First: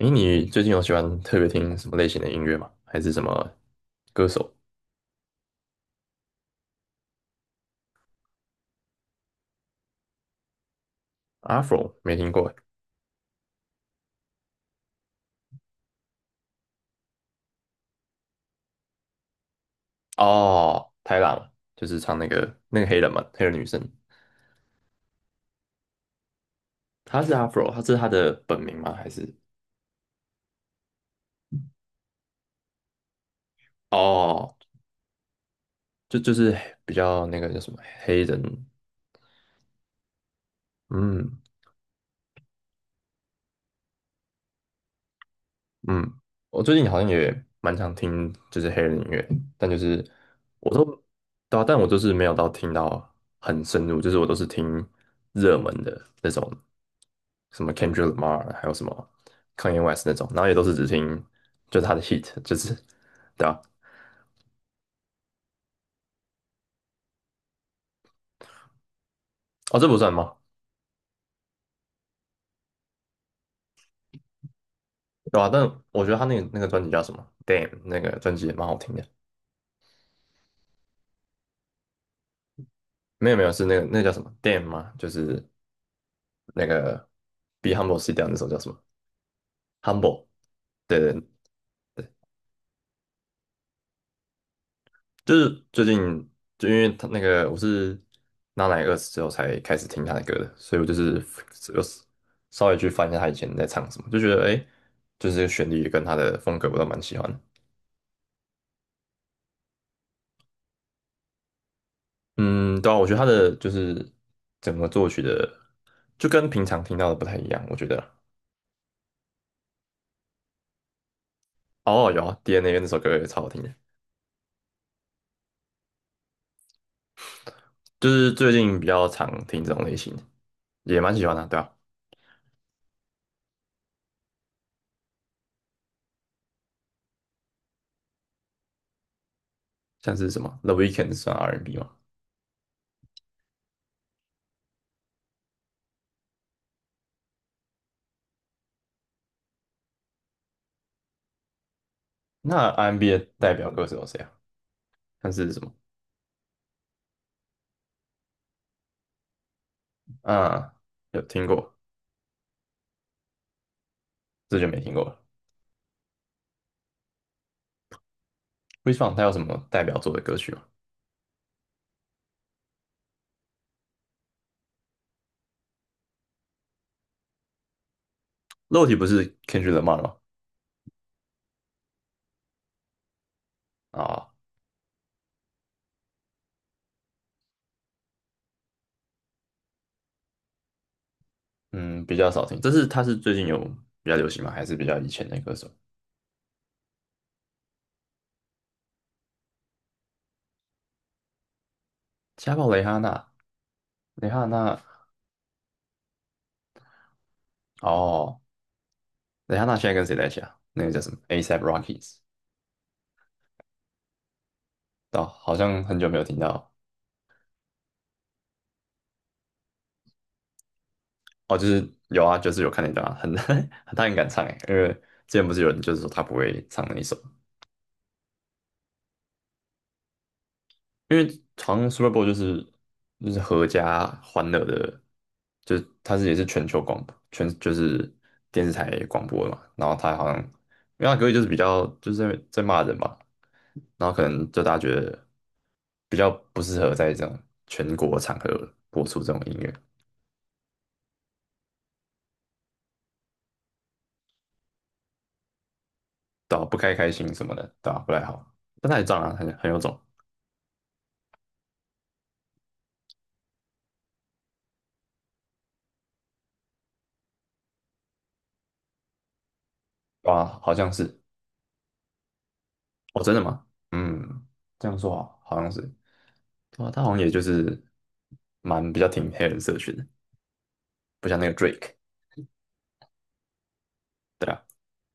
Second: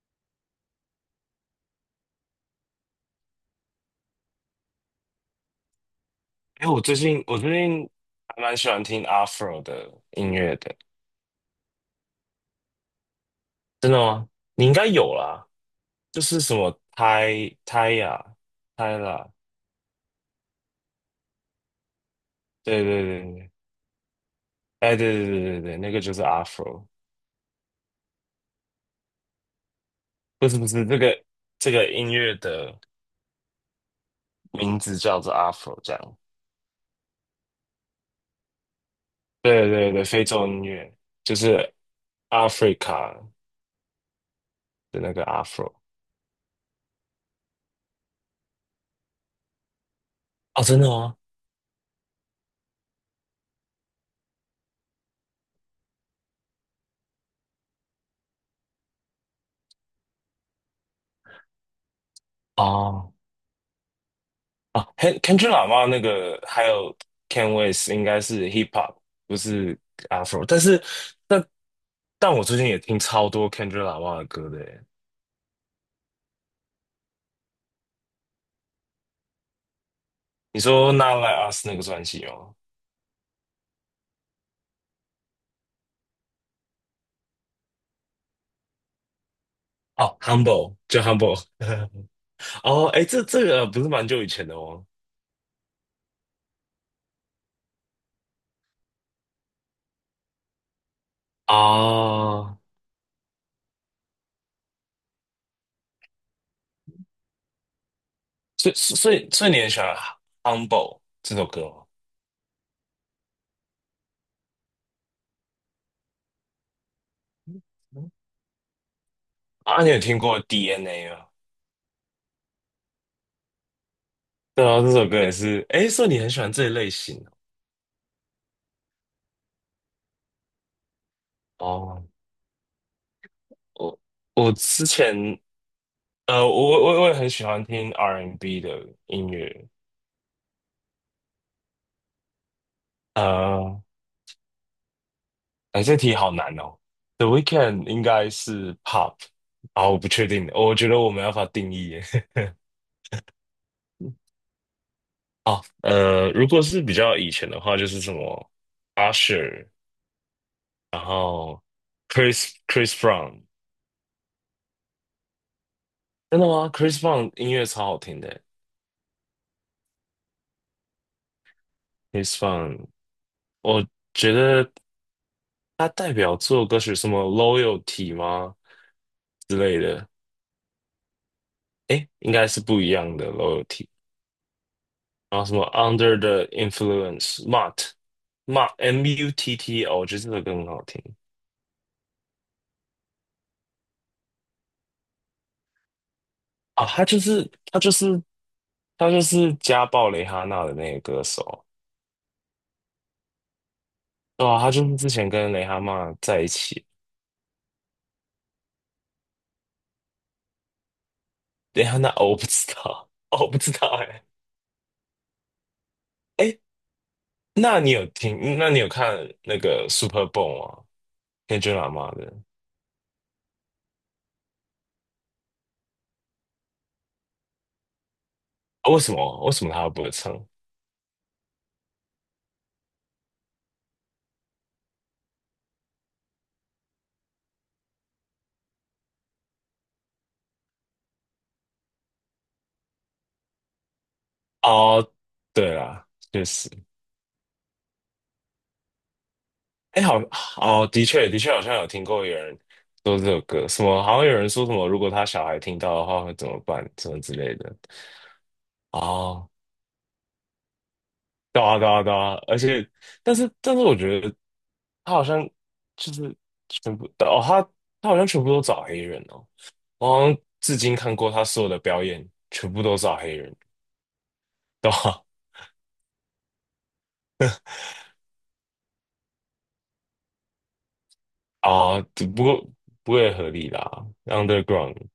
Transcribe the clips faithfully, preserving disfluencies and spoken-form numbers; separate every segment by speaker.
Speaker 1: 诶，你最近有喜欢特别听什么类型的音乐吗？还是什么歌手
Speaker 2: 哎，我最近我最近还蛮喜欢听 Afro 的音乐的，
Speaker 1: ？Afro 没听过诶。
Speaker 2: 真的吗？你应该有啦，就是什么泰泰 i 泰 a
Speaker 1: 哦，泰拉嘛，就是唱那个那
Speaker 2: 对
Speaker 1: 个黑
Speaker 2: 对
Speaker 1: 人
Speaker 2: 对
Speaker 1: 嘛，黑
Speaker 2: 对，
Speaker 1: 人女生。
Speaker 2: 哎对对对对对，那个就是 Afro，
Speaker 1: 她是 Afro，她是她的本名吗？还是
Speaker 2: 不是，不是，这个这个音乐的
Speaker 1: 哦，
Speaker 2: 名字叫做 Afro 这样，
Speaker 1: 就就是比较那个叫什么黑人？
Speaker 2: 对对对，非洲音乐就
Speaker 1: 嗯。
Speaker 2: 是 Africa 的那个 Afro。
Speaker 1: 嗯，我最近好像也蛮常听就是黑人音乐，但就是
Speaker 2: 哦，
Speaker 1: 我
Speaker 2: 真
Speaker 1: 都
Speaker 2: 的吗？
Speaker 1: 对啊，但我就是没有到听到很深入，就是我都是听热门的那种，什么 Kendrick Lamar,还有什么 Kanye West 那种，然后也都是只听就是他的 hit,就是
Speaker 2: 哦，
Speaker 1: 对啊。
Speaker 2: 啊，Ken Kendrick Lamar 那个还有 Ken West 应该是 Hip Hop，不
Speaker 1: 哦，
Speaker 2: 是
Speaker 1: 这不算吗？
Speaker 2: Afro。但是，但但我最近也听超多 Kendrick Lamar 的歌的耶。
Speaker 1: 对啊，但我觉得他那个那个专辑叫什么？Damn,那个专辑也蛮好听的。
Speaker 2: 你说《Not Like Us》那个专辑吗？
Speaker 1: 没有没有，是那个那个叫什么 Damn 吗？就是那个 Be Humble Sit Down 那首叫什么
Speaker 2: 哦
Speaker 1: ？Humble,
Speaker 2: ，Humble
Speaker 1: 对
Speaker 2: 就
Speaker 1: 对。
Speaker 2: Humble。哦，哎，这这个不是蛮久以前的哦。
Speaker 1: 就是最近，就因为他那个，我是娜奶二十之后才开始听他的歌的，所以我就是有
Speaker 2: 啊，
Speaker 1: 稍微去翻一下他以前在唱什么，就觉得诶，就是这个旋律跟他的风格我都蛮喜欢的。
Speaker 2: 所以所以所以你很喜欢《Humble》这首歌吗？
Speaker 1: 嗯，对啊，我觉得他的就是整个作曲的，就跟平常听到的不太一样，我觉得。
Speaker 2: 嗯，啊，你有听过 D N A 吗？
Speaker 1: 哦，有啊，D N A 那首歌也超好听的。
Speaker 2: 对啊，这首歌也是。哎，所以你很喜欢这一类型
Speaker 1: 就是最近比较常听这种类型的，也蛮喜欢的啊，对
Speaker 2: 哦。
Speaker 1: 啊。
Speaker 2: 哦，我我之前呃，我我我也很喜欢听 R and B N 的音乐。
Speaker 1: 像是什么 The Weeknd 算 R and B n 吗？
Speaker 2: 呃，哎，这题好难哦。The Weeknd e 应该是 pop 啊，我不确定，我觉得我没办法定义耶。
Speaker 1: 那 R and B n 的代表歌手有谁啊？像是什
Speaker 2: 哦，
Speaker 1: 么？
Speaker 2: 呃，如果是比较以前的话，就是什么 Usher，
Speaker 1: 啊，
Speaker 2: 然
Speaker 1: 有听
Speaker 2: 后
Speaker 1: 过。
Speaker 2: Chris Chris Brown。
Speaker 1: 这就没听过了。
Speaker 2: 真的吗？Chris Brown 音乐超好听的
Speaker 1: Chris Brown 他有什么代表作的歌曲吗？
Speaker 2: ，Chris Brown，我觉得他代表作歌曲什么 Loyalty 吗
Speaker 1: 肉体不是
Speaker 2: 之
Speaker 1: Kendrick
Speaker 2: 类
Speaker 1: Lamar
Speaker 2: 的，
Speaker 1: 吗？
Speaker 2: 诶，应该是不一样的 Loyalty。
Speaker 1: 啊，
Speaker 2: 然后什么 Under the Influence Mutt Mutt M U T T 哦，我觉得这首歌很好听。
Speaker 1: 嗯，比较少听。这是，他是最近有比较流行吗？还是比较以前的歌手？
Speaker 2: 啊，他就是他就是他就是家暴蕾哈娜的那个歌手。
Speaker 1: 家暴蕾哈娜，蕾哈
Speaker 2: 对啊。他
Speaker 1: 娜，
Speaker 2: 就是之前跟蕾哈娜在一起。
Speaker 1: 哦。蕾哈娜现在跟谁在一起啊？那个叫什么 A$AP
Speaker 2: 蕾哈娜，
Speaker 1: Rockies?
Speaker 2: 哦，我不知道，哦，我不知道，哎、
Speaker 1: 哦，好像很久没有听
Speaker 2: 哎，
Speaker 1: 到。
Speaker 2: 那你有听？那你有看那个 Super Bowl 吗？
Speaker 1: 哦，
Speaker 2: 天
Speaker 1: 就
Speaker 2: 君喇
Speaker 1: 是
Speaker 2: 嘛
Speaker 1: 有
Speaker 2: 的、啊，
Speaker 1: 啊，就是有看那段啊，很 他很敢唱诶。因为之前不是有人就是说他不会唱那一首，
Speaker 2: 为什么为什么他不会唱？
Speaker 1: 因为好像 Super Bowl 就是就是合家欢乐的，就是它是也是全球广播，全就是电视台广播的嘛。然后它好像，因为它歌就是比较就是在在骂人嘛，然后可能就大家觉
Speaker 2: 哦，
Speaker 1: 得
Speaker 2: 对啦，
Speaker 1: 比较
Speaker 2: 确
Speaker 1: 不
Speaker 2: 实。
Speaker 1: 适合在这种全国场合播出这种音乐。
Speaker 2: 哎，好。哦，的确，的确，好像有听过有人说这首歌，什么好像有人说什么，如果他小孩听到的话会怎
Speaker 1: 对
Speaker 2: 么
Speaker 1: 啊，不
Speaker 2: 办，
Speaker 1: 开开
Speaker 2: 什么
Speaker 1: 心
Speaker 2: 之
Speaker 1: 什么
Speaker 2: 类
Speaker 1: 的，
Speaker 2: 的。
Speaker 1: 对啊，不太好。但它也这样啊，
Speaker 2: 哦，
Speaker 1: 很很有种。
Speaker 2: 对啊，对啊，对啊，而且，但是，但是，我觉得他好像就是全部。哦，他他好像全部都找黑人哦，我好
Speaker 1: 对
Speaker 2: 像
Speaker 1: 啊，好
Speaker 2: 至
Speaker 1: 像
Speaker 2: 今看
Speaker 1: 是。
Speaker 2: 过他所有的表演，全部都找
Speaker 1: 哦，真
Speaker 2: 黑
Speaker 1: 的
Speaker 2: 人，
Speaker 1: 吗？嗯，这
Speaker 2: 对
Speaker 1: 样说，
Speaker 2: 吧？
Speaker 1: 好，好像是。对啊，他好像也就是蛮比较挺黑人社群的，不像那个 Drake,
Speaker 2: 啊，只不过不会合理啦
Speaker 1: 对吧？
Speaker 2: ，Underground。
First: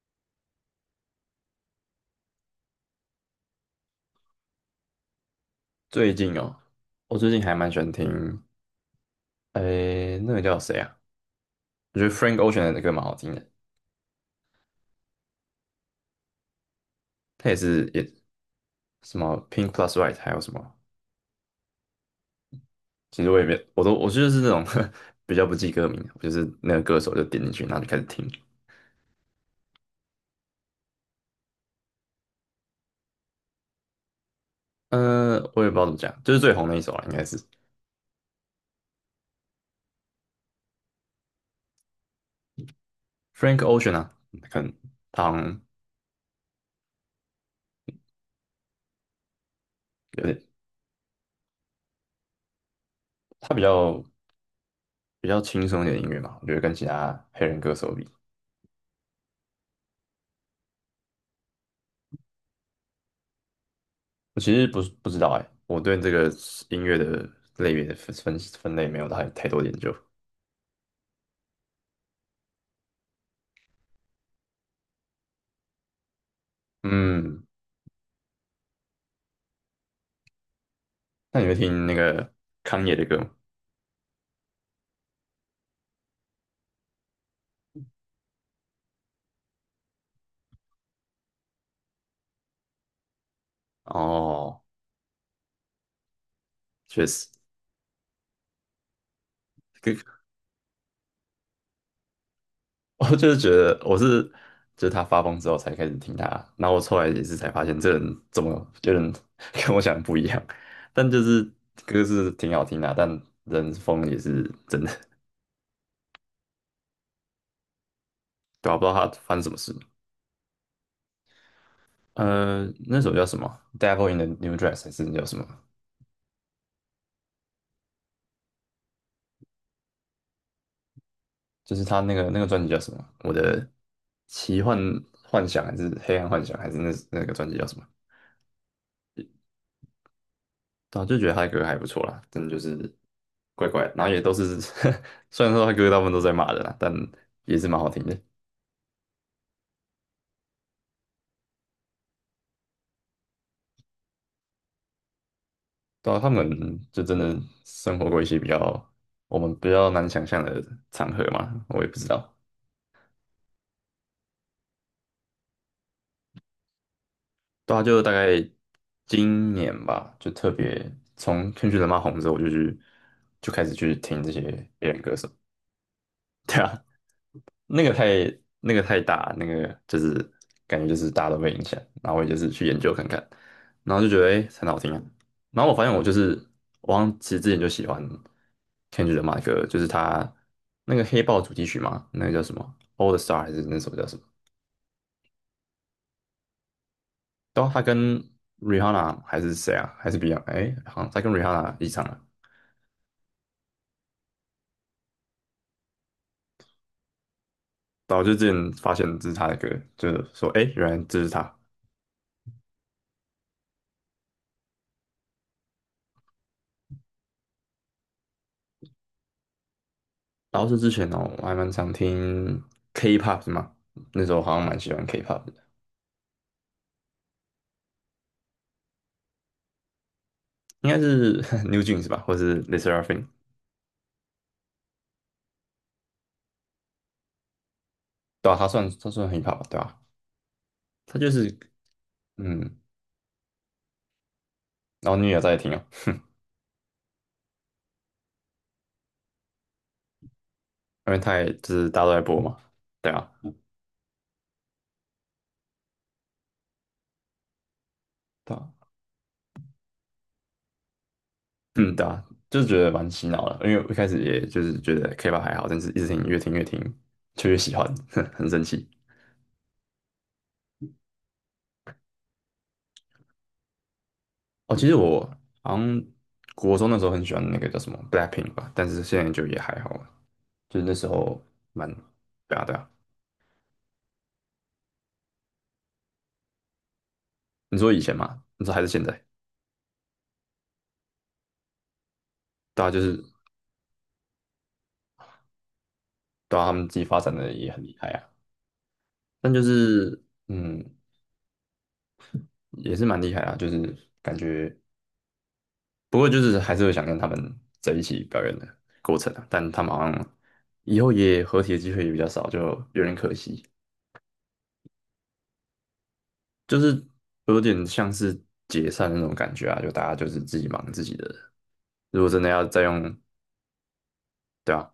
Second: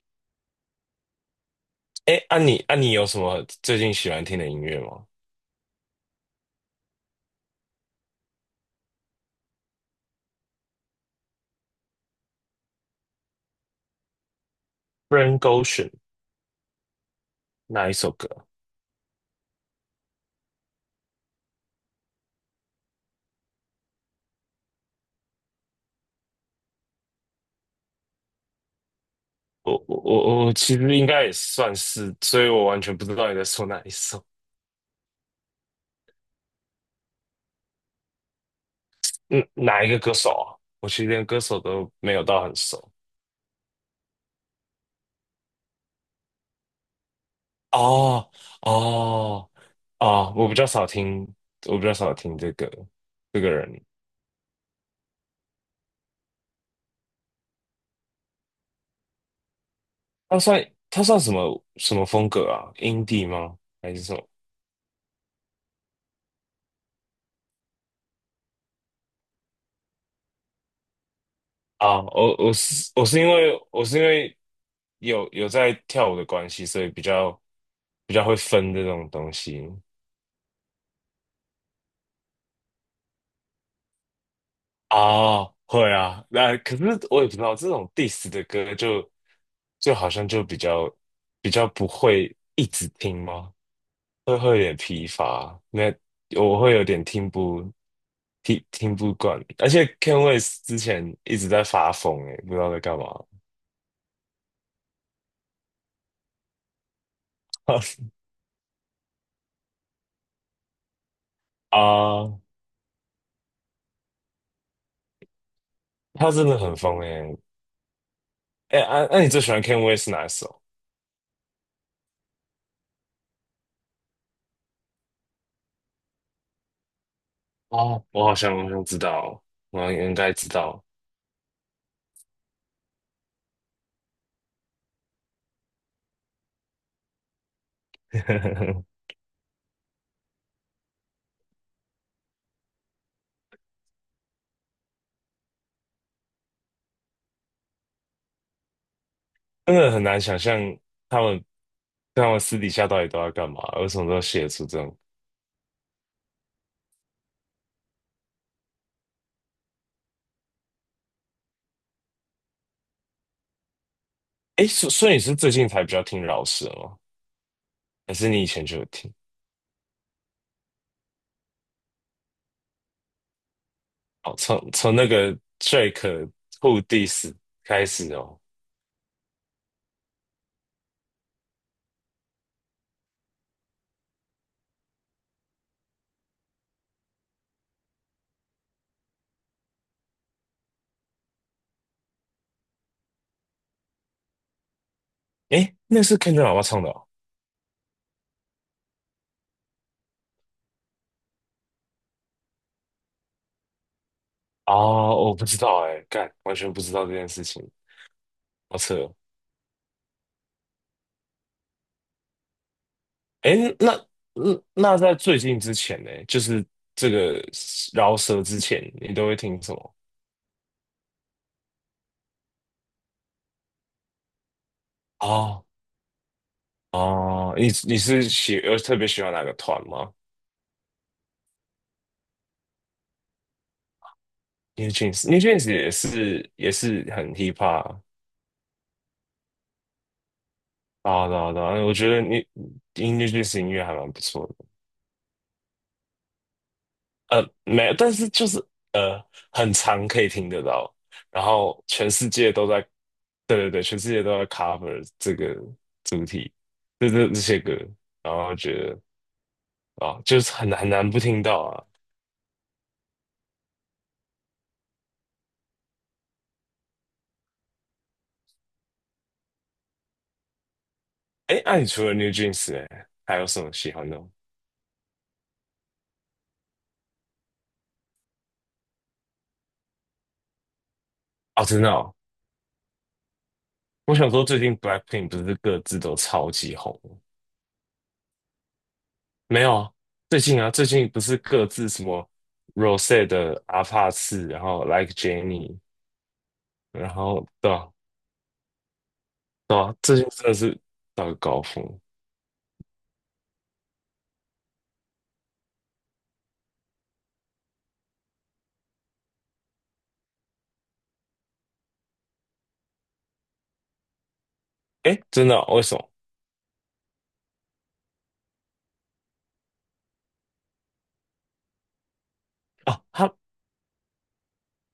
Speaker 2: 哎，啊你啊你有什么最近喜欢听的音乐吗
Speaker 1: 最近哦，我最近还蛮喜欢听，诶，那个叫谁啊？我觉得 Frank Ocean 的歌蛮好听的，
Speaker 2: ？Frank Ocean。
Speaker 1: 他也是
Speaker 2: 哪一
Speaker 1: 也
Speaker 2: 首歌？
Speaker 1: 什么 Pink Plus White,还有什么？其实我也没，我都我就是那种 比较不记歌名，我就是那个歌手就点进去，然后就开始听。
Speaker 2: 我我我我其实应该也算是，所以我完全不知道你在说哪一首。
Speaker 1: 呃，我也不知道怎么讲，就是最红的一首啊，应该是
Speaker 2: 嗯，哪一个歌手啊？我其实连歌手都没有到很熟。
Speaker 1: Frank Ocean 啊。可能他好像
Speaker 2: 哦哦
Speaker 1: 有
Speaker 2: 哦，
Speaker 1: 点，
Speaker 2: 我比较少听，我比较少听这个这个
Speaker 1: 他比
Speaker 2: 人。
Speaker 1: 较比较轻松一点的音乐嘛，我觉得跟其他黑人歌手比。
Speaker 2: 他算他算什么什么风格啊？indie 吗？还是什么？
Speaker 1: 我其实不是不知道哎、我对这个音乐的类别的分分分类没有太太多研究。
Speaker 2: 啊，我我是我是因为我是因为有有在跳舞的关系，所以比较
Speaker 1: 嗯，
Speaker 2: 比较会分这种东西。
Speaker 1: 那你会听那个康也的歌吗？
Speaker 2: 啊，会啊，那、可是我也不知道这种 diss 的歌就就好像就比较比较不会一直听吗？会会有
Speaker 1: 哦，
Speaker 2: 点疲乏，那我会有点
Speaker 1: 确实，
Speaker 2: 听不听听不惯。而且
Speaker 1: 跟
Speaker 2: Ken w e s 之前一直在发疯诶、不知道在干 嘛。
Speaker 1: 我就是觉得我是就是他发疯之后才开始听他，然后我后来也是才发现这 人怎么有点 跟我想的不一样。但就是歌是
Speaker 2: 啊，
Speaker 1: 挺好听的啊，但人疯也是真的，
Speaker 2: 他真的很疯诶、欸、
Speaker 1: 对啊，
Speaker 2: 诶、
Speaker 1: 不知
Speaker 2: 那
Speaker 1: 道他
Speaker 2: 啊，那、你
Speaker 1: 发
Speaker 2: 最
Speaker 1: 生什
Speaker 2: 喜
Speaker 1: 么
Speaker 2: 欢
Speaker 1: 事。
Speaker 2: Ken West 哪一首？
Speaker 1: 呃，那首叫什么？Devil in the New Dress 还是叫什么？
Speaker 2: 哦，我好像我好像知道，我应该知道。
Speaker 1: 就是他那个那个专辑叫什么？我的奇幻幻想还是黑暗幻想，还是那那个专辑叫什么？对啊，就觉得他的歌还不错啦，真的就是怪怪的，然后也都是 虽然说他歌大部分都在骂人啦，但也是蛮好听的。
Speaker 2: 真的很难想象。他但我私底下到底都在干嘛？为什么都要写出这种？
Speaker 1: 对啊，他们就真的生活过一些比较我们比较难想象的场合嘛，我也不知道。
Speaker 2: 哎，所所以你是最近才比较听饶舌吗？
Speaker 1: 对啊，就大
Speaker 2: 还
Speaker 1: 概
Speaker 2: 是你以前就有听？
Speaker 1: 今年吧，就特别从《天气人妈》红之后，我就去就开始去听这
Speaker 2: 哦，
Speaker 1: 些
Speaker 2: 从
Speaker 1: 别
Speaker 2: 从
Speaker 1: 人
Speaker 2: 那
Speaker 1: 歌手。
Speaker 2: 个 Drake Who Dis
Speaker 1: 那
Speaker 2: 开
Speaker 1: 个
Speaker 2: 始
Speaker 1: 太，
Speaker 2: 哦。
Speaker 1: 那个太大，那个就是感觉就是大家都被影响，然后我也就是去研究看看，然后就觉得哎、诶，很好听啊。然后我发现我就是我好像其实之前就喜欢《天气人妈》的歌，就是他那个黑豹主题曲嘛，那个叫什么《All the Star》还是那首叫什么？
Speaker 2: 哎，那是 Kendrick 老爸唱的哦。
Speaker 1: 对啊，他跟 Rihanna 还是谁啊？还是 Beyond?哎、好像他跟 Rihanna 一起唱了。
Speaker 2: 哦，我不知道哎，干，完全不知道这件事情，
Speaker 1: 然后就之前
Speaker 2: 好
Speaker 1: 发
Speaker 2: 扯
Speaker 1: 现
Speaker 2: 哦。
Speaker 1: 这是他的歌，就是说，哎，原来这是他。
Speaker 2: 哎，那嗯那在最近之前呢，就是这个饶舌之前，你都会听什么？
Speaker 1: 然后是之前哦，我还蛮常听 K-pop 的嘛，那时候好像蛮喜欢 K-pop 的，
Speaker 2: 哦，哦，你你是喜呃特别喜欢哪个团吗？
Speaker 1: 应该是 New Jeans 吧，或是 l e s s e r a f i m。
Speaker 2: New Jeans，New Jeans 也是也是很 hip hop
Speaker 1: 对啊，他算他算 hip hop 对吧？他
Speaker 2: 啊，
Speaker 1: 就
Speaker 2: 对啊
Speaker 1: 是
Speaker 2: 对啊我觉得 New
Speaker 1: 嗯。
Speaker 2: New Jeans 音乐还蛮不错的。
Speaker 1: 然后你也有在听哦，
Speaker 2: 呃，没，有，但是就是呃，很常可以听得到，
Speaker 1: 因为他
Speaker 2: 然
Speaker 1: 也就
Speaker 2: 后
Speaker 1: 是大家
Speaker 2: 全
Speaker 1: 都在
Speaker 2: 世
Speaker 1: 播
Speaker 2: 界
Speaker 1: 嘛，
Speaker 2: 都在。
Speaker 1: 对啊，
Speaker 2: 对对对，全世界都在 cover 这个主题，这这这些歌，然
Speaker 1: 对
Speaker 2: 后
Speaker 1: 啊。
Speaker 2: 觉得啊，就是很很难不听到啊。
Speaker 1: 嗯，对啊，就是觉得蛮洗脑的，因为我一开始也就是觉得 K-pop 还好，但是一直听，越听越听就越喜欢，很神奇。
Speaker 2: 哎，那、你除了 New Jeans，哎，还有什么喜欢的吗？
Speaker 1: 哦，其实我好像国中那时候很喜欢那个叫什么 Blackpink 吧，但是现在就也还好了，就是那时候
Speaker 2: 哦，真
Speaker 1: 蛮，
Speaker 2: 的哦，
Speaker 1: 对啊对啊。
Speaker 2: 我想说最近 Blackpink 不是各自都超级红。
Speaker 1: 你说以前嘛，你说还是现在，
Speaker 2: 没有啊，最近啊，最近不是各自什么
Speaker 1: 对
Speaker 2: r
Speaker 1: 啊，
Speaker 2: o
Speaker 1: 就
Speaker 2: s
Speaker 1: 是
Speaker 2: e 的阿帕次，然后 Like Jenny，
Speaker 1: 对啊，他们自己
Speaker 2: 然
Speaker 1: 发展
Speaker 2: 后
Speaker 1: 的也
Speaker 2: 对
Speaker 1: 很
Speaker 2: 啊，
Speaker 1: 厉害啊，但就
Speaker 2: 对啊，最
Speaker 1: 是
Speaker 2: 近真的是
Speaker 1: 嗯，
Speaker 2: 到了高峰。
Speaker 1: 也是蛮厉害啊，就是感觉。不过就是还是会想跟他们在一起表演的过程啊，但他们好像以后也合体的机会也比较少，就有点可惜。
Speaker 2: 诶，真的哦，为什么？
Speaker 1: 就是有点像是解散那种感觉啊，就大家就是自己忙自己的。如果真的要再用，
Speaker 2: 啊，他
Speaker 1: 对啊，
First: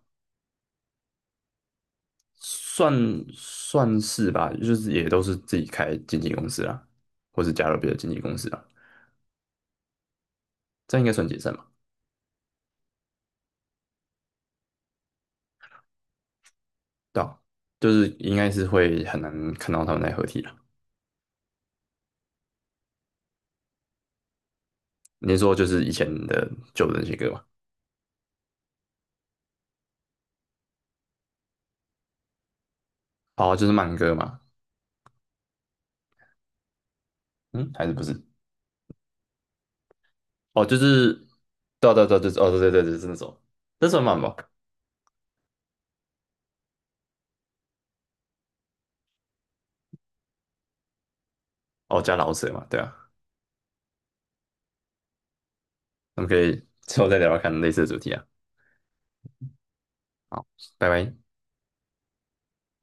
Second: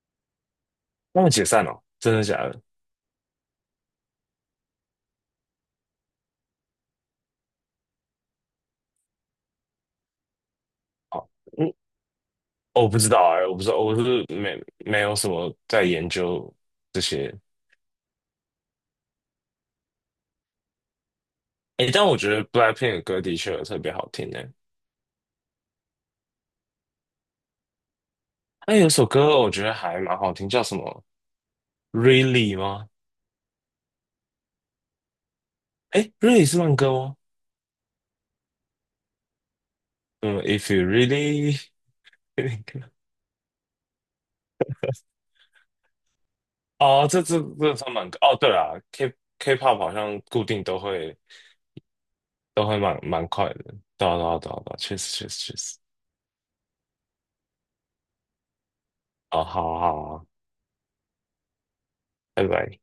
Speaker 2: 他们解散了哦，真的假的？
Speaker 1: 算算是吧，就是也都是自己开经纪公司啊，或是加入别的经纪公司啊，这样应该算
Speaker 2: 哦，
Speaker 1: 解散吧？
Speaker 2: 嗯，哦，我不知道啊，我不知道，我是没没有什么在研究这
Speaker 1: 对
Speaker 2: 些。
Speaker 1: 啊，就是应该是会很难看到他们在合体了。
Speaker 2: 哎，但我觉得 BLACKPINK 的歌的确有特别好听的。
Speaker 1: 你说就是以前的旧的那些歌嘛？
Speaker 2: 哎，有首歌我觉得还蛮好听，叫什么？Really 吗？
Speaker 1: 哦，就是慢歌嘛？
Speaker 2: 哎，Really 是慢歌吗？
Speaker 1: 嗯，还是不是？
Speaker 2: 嗯
Speaker 1: 哦，
Speaker 2: ，If
Speaker 1: 就
Speaker 2: you
Speaker 1: 是，
Speaker 2: really。
Speaker 1: 对啊对啊对啊，就是哦对对对，就是那首，那算慢吧？
Speaker 2: 哦，这这这算蛮哦，对啦，K K-pop 好像固定都会
Speaker 1: 哦，加老舍嘛，
Speaker 2: 都会
Speaker 1: 对啊。
Speaker 2: 蛮蛮快的，对啊对啊对啊对啊，确实确实确实。
Speaker 1: 我们可以之后再聊聊看类似的主题啊。
Speaker 2: 哦，好好好啊，
Speaker 1: 好，拜拜。
Speaker 2: 拜拜。